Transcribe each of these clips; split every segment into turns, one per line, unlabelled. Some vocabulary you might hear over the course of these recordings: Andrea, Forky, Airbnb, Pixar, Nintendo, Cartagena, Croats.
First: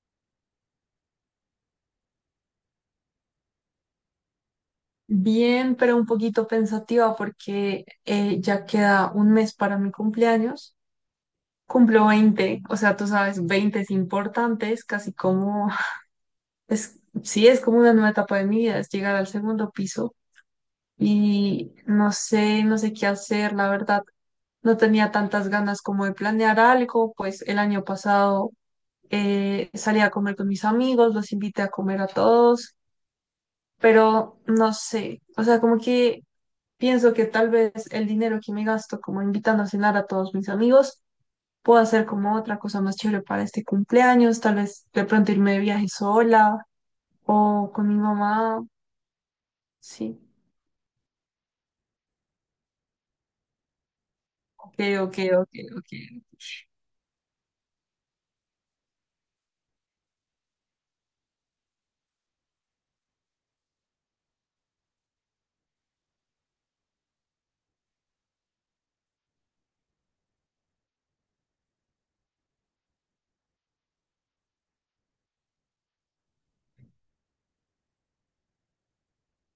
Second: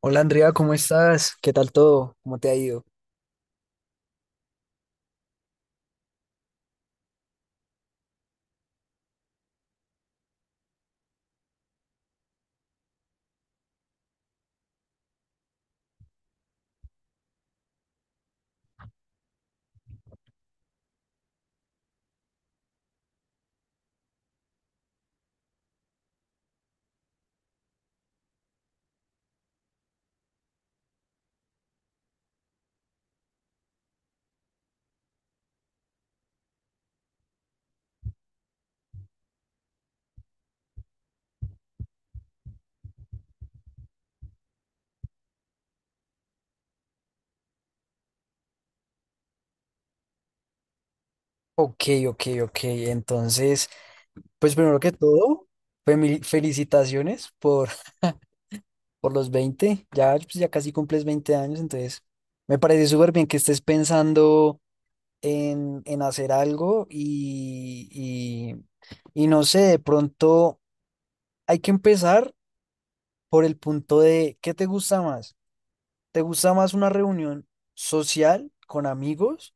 Hola Andrea, ¿cómo estás? ¿Qué tal todo? ¿Cómo te ha ido?
Bien, pero un poquito pensativa porque ya queda un mes para mi cumpleaños. Cumplo 20, o sea, tú sabes, 20 es importante, es casi como, es, sí, es como una nueva etapa de mi vida, es llegar al segundo piso. Y no sé, no sé qué hacer, la verdad. No tenía tantas ganas como de planear algo. Pues el año pasado salí a comer con mis amigos, los invité a comer a todos, pero no sé, o sea, como que pienso que tal vez el dinero que me gasto como invitando a cenar a todos mis amigos, puedo hacer como otra cosa más chévere para este cumpleaños, tal vez de pronto irme de viaje sola o con mi mamá. Sí.
Ok, ok, ok. Entonces, pues
Ok,
primero que
ok,
todo,
ok, ok.
felicitaciones por, por los 20. Ya, pues, ya casi cumples 20 años, entonces me parece súper bien que estés pensando en hacer algo y no sé, de pronto hay que empezar por el punto de: ¿qué te gusta más? ¿Te gusta más una reunión social con amigos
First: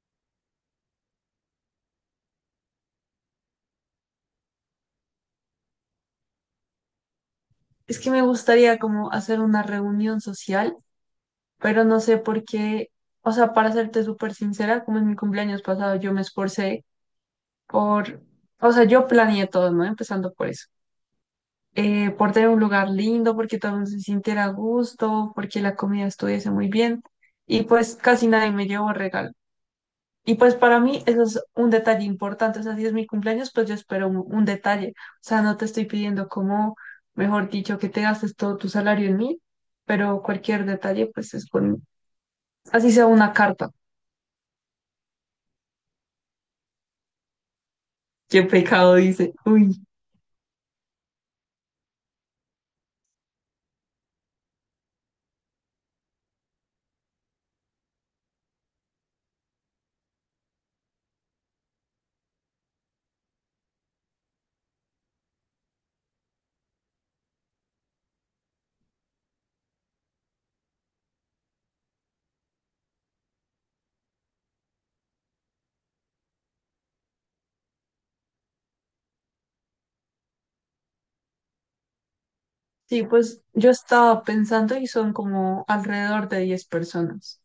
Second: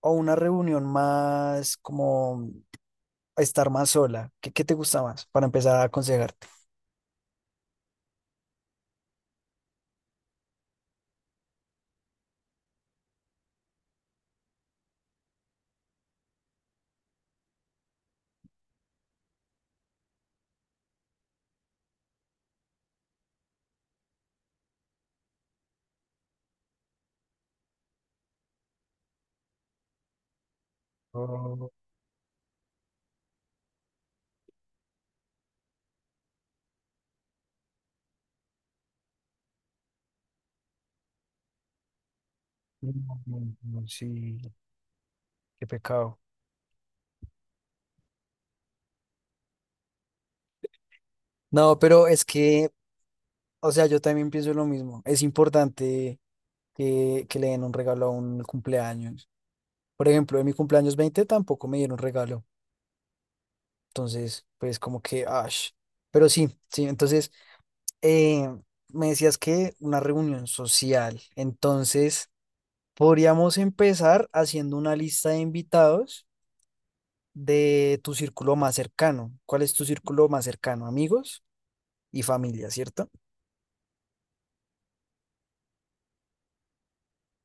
o una reunión más como estar más sola? ¿Qué te gusta más para empezar a aconsejarte?
Es que me gustaría como hacer una reunión social, pero no sé por qué, o sea, para serte súper sincera, como en mi cumpleaños pasado yo me esforcé por, o sea, yo planeé todo, ¿no? Empezando por eso, por tener un lugar lindo, porque todo el mundo se sintiera a gusto, porque la comida estuviese muy bien. Y pues casi nadie me llevó regalo. Y pues para mí eso es
Oh,
un detalle importante. O sea, si es mi cumpleaños, pues yo espero un detalle. O sea, no te estoy pidiendo como, mejor dicho, que te gastes todo tu salario en mí, pero cualquier detalle, pues es bueno.
no,
Así sea una
no,
carta.
no, sí, qué pecado.
Qué pecado, dice. Uy.
No, pero es que, o sea, yo también pienso lo mismo. Es importante que le den un regalo a un cumpleaños. Por ejemplo, en mi cumpleaños 20 tampoco me dieron regalo. Entonces, pues como que, ash. Pero sí, sí, entonces, eh, me decías que una reunión social. Entonces, podríamos empezar haciendo una lista de invitados de tu círculo más cercano. ¿Cuál es tu círculo más cercano? Amigos y familia,
Sí,
¿cierto?
pues yo estaba pensando y son como alrededor de 10 personas.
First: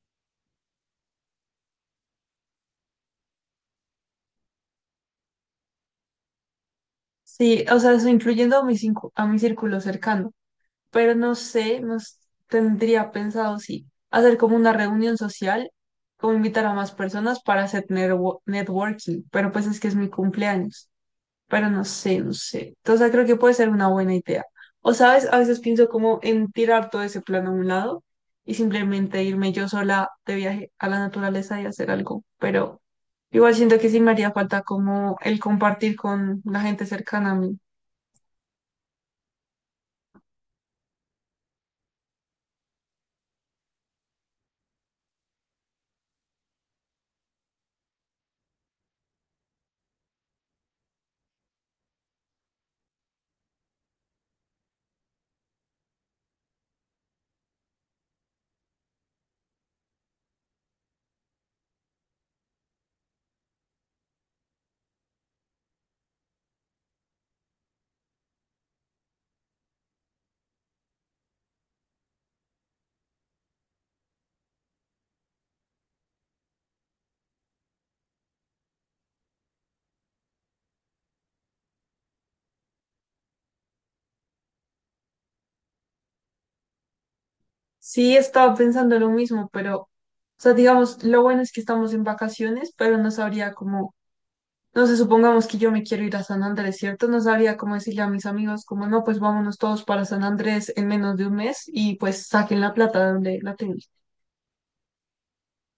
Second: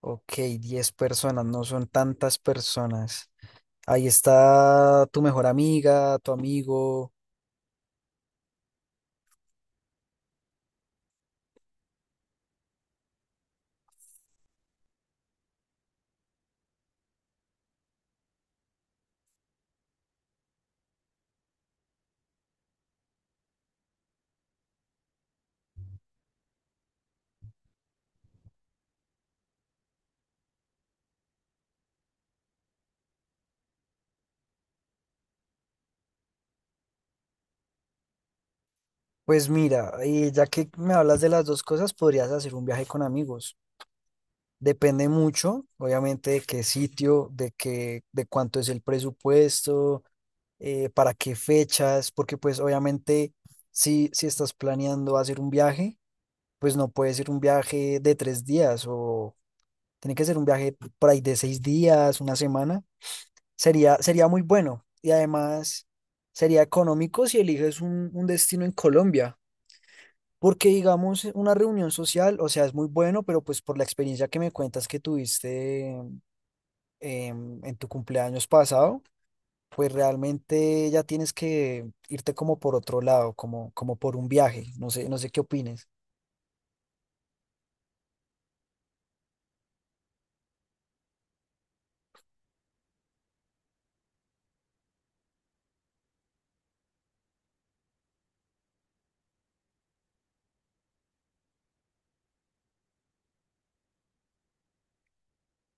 Ok, 10 personas, no son tantas personas. Ahí está tu mejor amiga, tu amigo.
Sí, o sea, eso incluyendo a mi, a mi círculo cercano, pero no sé, nos tendría pensado, sí, hacer como una reunión social, como invitar a más personas para hacer networking, pero pues es que es mi cumpleaños. Pero no sé, no sé. Entonces creo que puede ser una buena idea. O sabes, a veces pienso como en tirar todo ese plan a un lado y simplemente irme yo sola de viaje a la naturaleza y hacer algo, pero igual siento que sí me haría falta como el compartir con la gente cercana a mí.
Pues mira, ya que me hablas de las dos cosas, podrías hacer un viaje con amigos. Depende mucho, obviamente, de qué sitio, de cuánto es el presupuesto, para qué fechas, porque pues obviamente, si estás planeando hacer un viaje, pues no puede ser un viaje de 3 días o tiene que ser un viaje por ahí de 6 días, una semana. Sería muy bueno y además sería económico si eliges un destino en Colombia. Porque digamos, una reunión social, o sea, es muy bueno, pero pues por la experiencia que me cuentas que tuviste, en tu cumpleaños pasado, pues realmente ya tienes que irte como por otro lado, como por un viaje. No sé, no sé qué opines.
Sí, estaba pensando lo mismo, pero, o sea, digamos, lo bueno es que estamos en vacaciones, pero no sabría cómo, no sé, supongamos que yo me quiero ir a San Andrés, ¿cierto? No sabría cómo decirle a mis amigos, como, no, pues vámonos todos para San Andrés en menos de un mes y pues saquen la plata de donde la tengan.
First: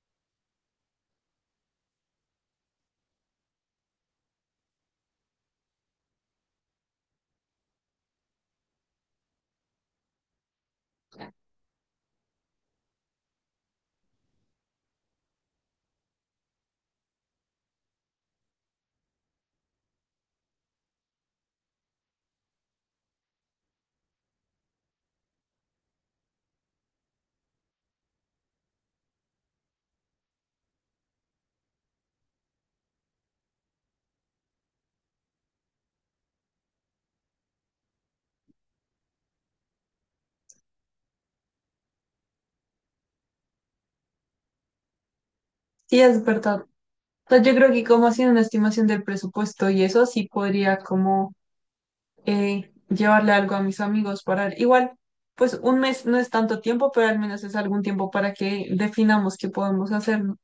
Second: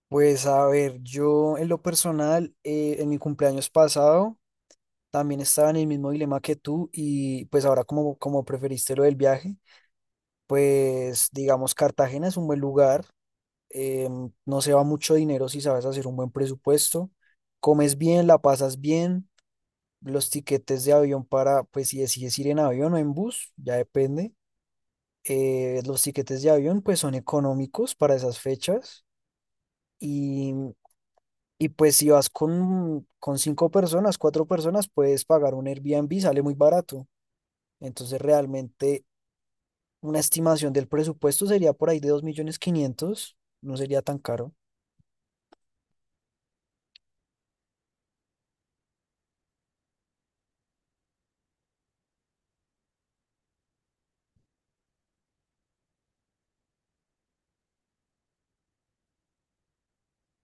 Pues a ver, yo en lo personal, en mi cumpleaños pasado también estaba en el mismo dilema que tú, y pues ahora como preferiste lo del viaje, pues digamos Cartagena es un buen lugar, no se va mucho dinero si sabes hacer un buen presupuesto, comes bien, la pasas bien. Los tiquetes de avión, para, pues si decides ir en avión o en bus, ya depende, los tiquetes de avión pues son económicos para esas fechas, y, y, pues si vas con 5 personas, 4 personas, puedes pagar un Airbnb, sale muy barato. Entonces realmente una estimación del presupuesto sería por ahí de 2.500.000, no sería tan caro.
Sí, es verdad. O sea, yo creo que como haciendo una estimación del presupuesto y eso, sí podría como llevarle algo a mis amigos. Para, igual, pues un mes no es tanto tiempo, pero al menos es algún tiempo para que definamos qué podemos hacer, ¿no?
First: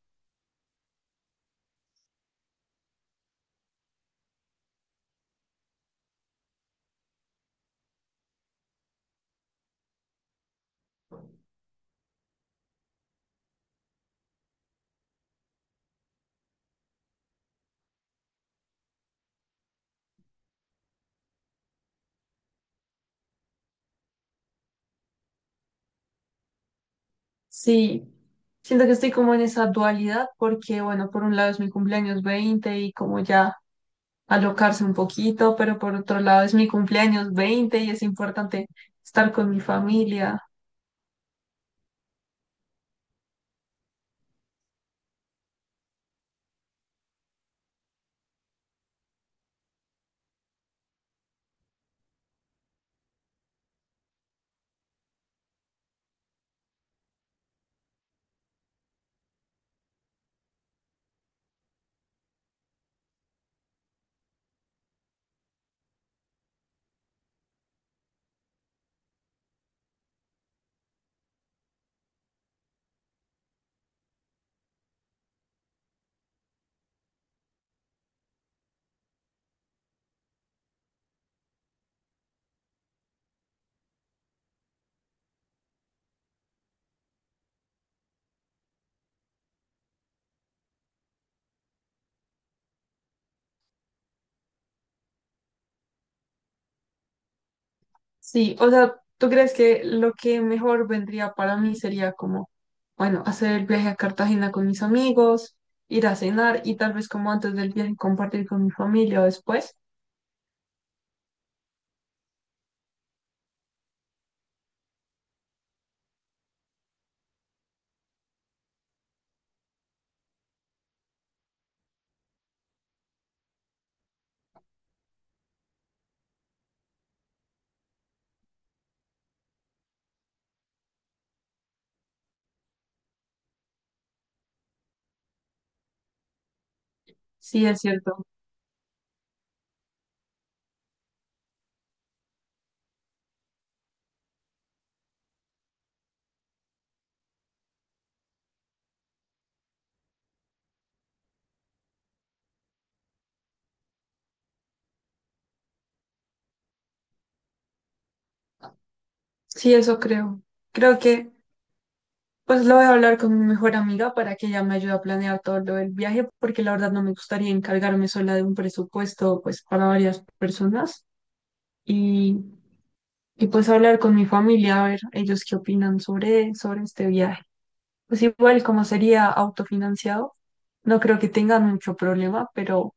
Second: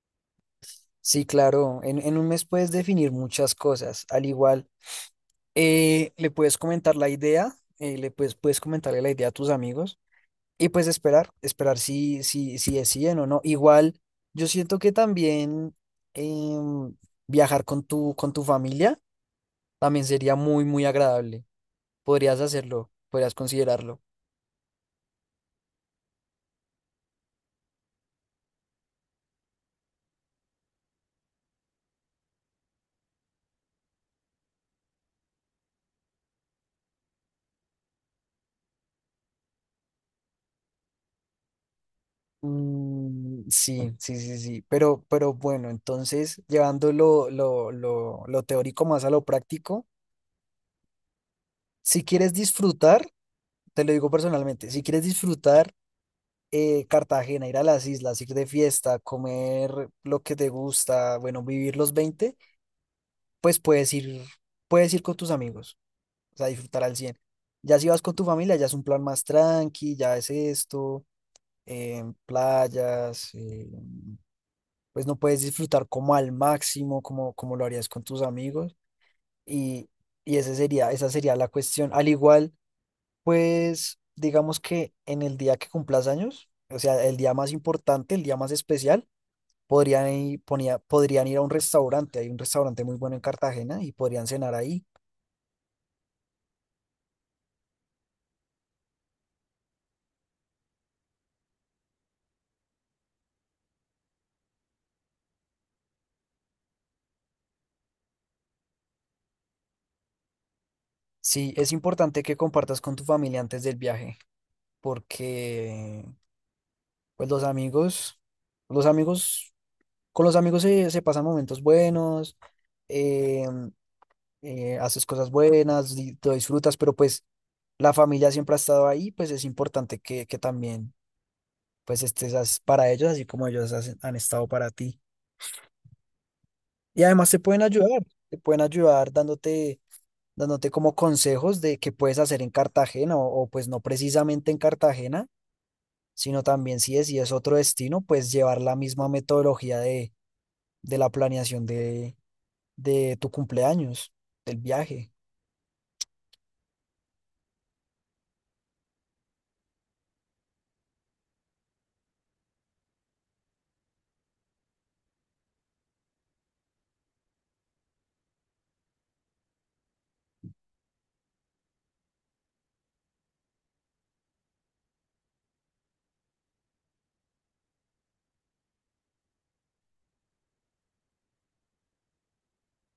Sí, claro, en un mes puedes definir muchas cosas. Al igual, le puedes comentar la idea, le puedes comentarle la idea a tus amigos y pues esperar si deciden o no. Igual, yo siento que también, em, viajar con tu familia también sería muy, muy agradable. Podrías hacerlo, podrías considerarlo.
Sí, siento que estoy como en esa dualidad porque, bueno, por un lado es mi cumpleaños 20 y como ya alocarse un poquito, pero por otro lado es mi cumpleaños 20 y es importante estar con mi familia.
Mm, sí, sí, sí, sí. Pero bueno, entonces, llevando lo teórico más a lo práctico, si quieres disfrutar, te lo digo personalmente, si quieres disfrutar, Cartagena, ir a las islas, ir de fiesta, comer lo que te gusta, bueno, vivir los veinte, pues puedes ir, con tus amigos, o sea, disfrutar al cien. Ya si vas con tu familia, ya es un plan más tranqui, ya es esto, playas, pues no puedes disfrutar como al máximo, como lo harías con tus amigos. Y, y esa sería la cuestión. Al igual, pues digamos que en el día que cumplas años, o sea, el día más importante, el día más especial, Podrían ir a un restaurante, hay un restaurante muy bueno en Cartagena y podrían cenar ahí.
Sí, o sea, ¿tú crees que lo que mejor vendría para mí sería como, bueno, hacer el viaje a Cartagena con mis amigos, ir a cenar y tal vez como antes del viaje compartir con mi familia o después?
Sí, es importante que compartas con tu familia antes del viaje, porque pues los amigos, con los amigos se pasan momentos buenos, eh, haces cosas buenas, lo disfrutas, pero pues la familia siempre ha estado ahí, pues es importante que también pues estés, para ellos, así como ellos han estado para ti. Y además te pueden
Sí, es
ayudar,
cierto.
dándote, como consejos de qué puedes hacer en Cartagena, pues no precisamente en Cartagena, sino también si es, otro destino, pues llevar la misma metodología de la planeación de tu cumpleaños, del viaje.
Sí, eso creo. Creo que pues lo voy a hablar con mi mejor amiga para que ella me ayude a planear todo lo del viaje, porque la verdad no me gustaría encargarme sola de un presupuesto pues para varias personas y, y pues hablar con mi familia, a ver ellos qué opinan sobre este viaje. Pues igual como sería autofinanciado, no creo que tengan mucho problema, pero,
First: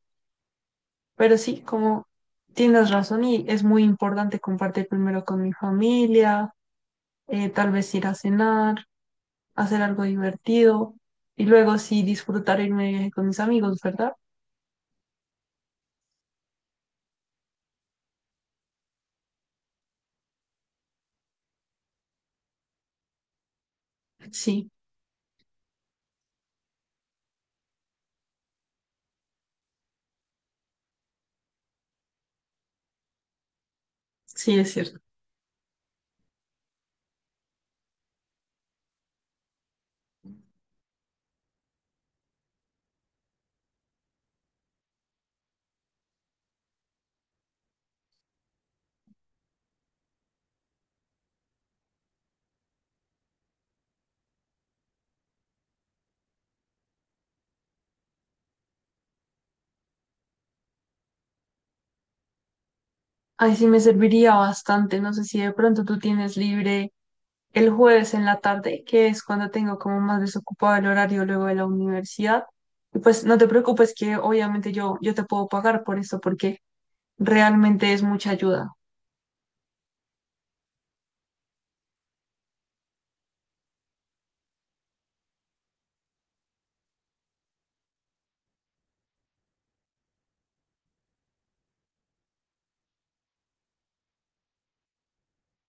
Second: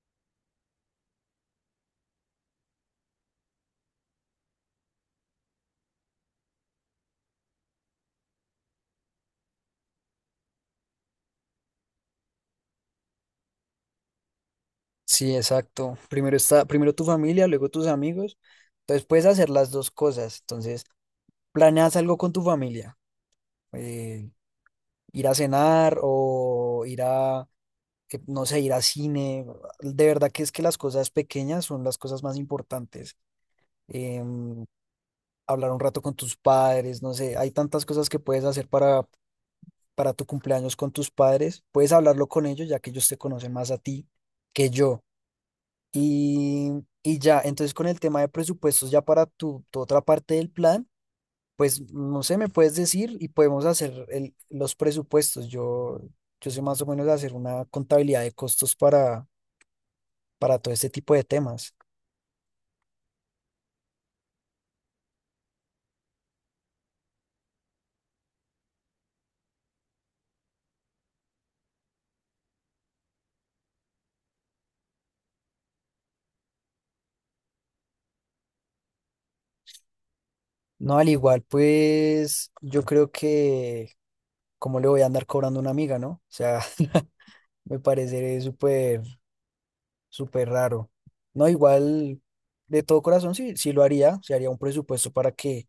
pero sí, como tienes razón y es muy importante compartir primero con mi familia. Eh, tal vez ir a cenar, hacer algo divertido y luego sí disfrutar irme de viaje con mis amigos, ¿verdad?
Sí, exacto. Primero tu familia, luego tus amigos. Entonces puedes hacer las dos cosas. Entonces, planeas algo con tu familia, eh,
Sí,
ir a cenar, o que, no sé, ir a cine. De verdad que es que las cosas pequeñas son las cosas más importantes.
sí,
em,
es cierto.
hablar un rato con tus padres, no sé, hay tantas cosas que puedes hacer para tu cumpleaños con tus padres. Puedes hablarlo con ellos, ya que ellos te conocen más a ti que yo. Y, y ya, entonces, con el tema de presupuestos, ya para tu otra parte del plan, pues no sé, me puedes decir y podemos hacer los presupuestos. Yo sé más o menos hacer una contabilidad de costos para todo este tipo de temas.
Ay, sí me serviría bastante. No sé si de pronto tú tienes libre el jueves en la tarde, que es cuando tengo como más desocupado el horario luego de la universidad. Y pues no te preocupes que obviamente yo te puedo pagar por eso porque realmente es mucha ayuda.
No, al igual, pues yo creo que, ¿cómo le voy a andar cobrando a una amiga, no? O sea, me parece súper, súper raro. No, igual, de todo corazón, sí, sí lo haría, se haría un presupuesto para que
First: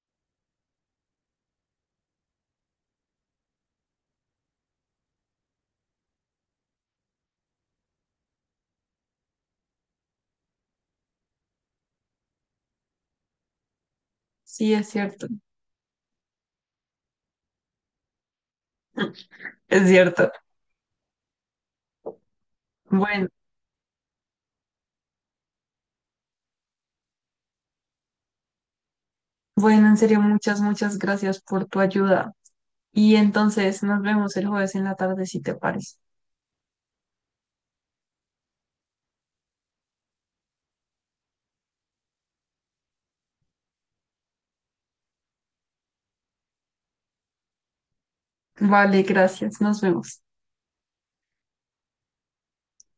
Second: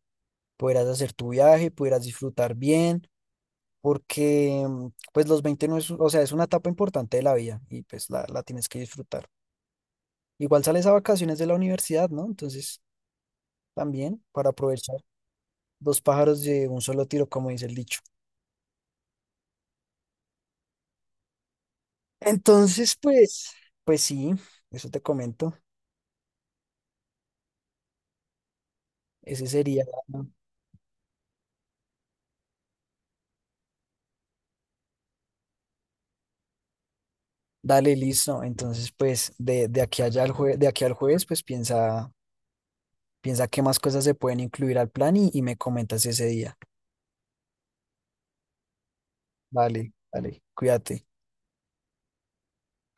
pudieras hacer tu viaje, pudieras disfrutar bien, porque pues los 20 no es, o sea, es una etapa importante de la vida y pues la tienes que disfrutar. Igual sales a vacaciones de la universidad, ¿no? Entonces, también para
Sí, es
aprovechar
cierto.
dos pájaros de un solo tiro, como dice el dicho.
Es cierto.
Entonces,
Bueno,
pues, sí, eso te comento. Ese sería.
bueno, en serio, muchas, muchas gracias por tu ayuda. Y entonces nos vemos el jueves en la tarde, si te parece.
Dale, listo. Entonces, pues de aquí al jueves, pues piensa qué más cosas se pueden incluir al plan y me comentas ese día.
Vale, gracias. Nos
Vale,
vemos.
dale, cuídate.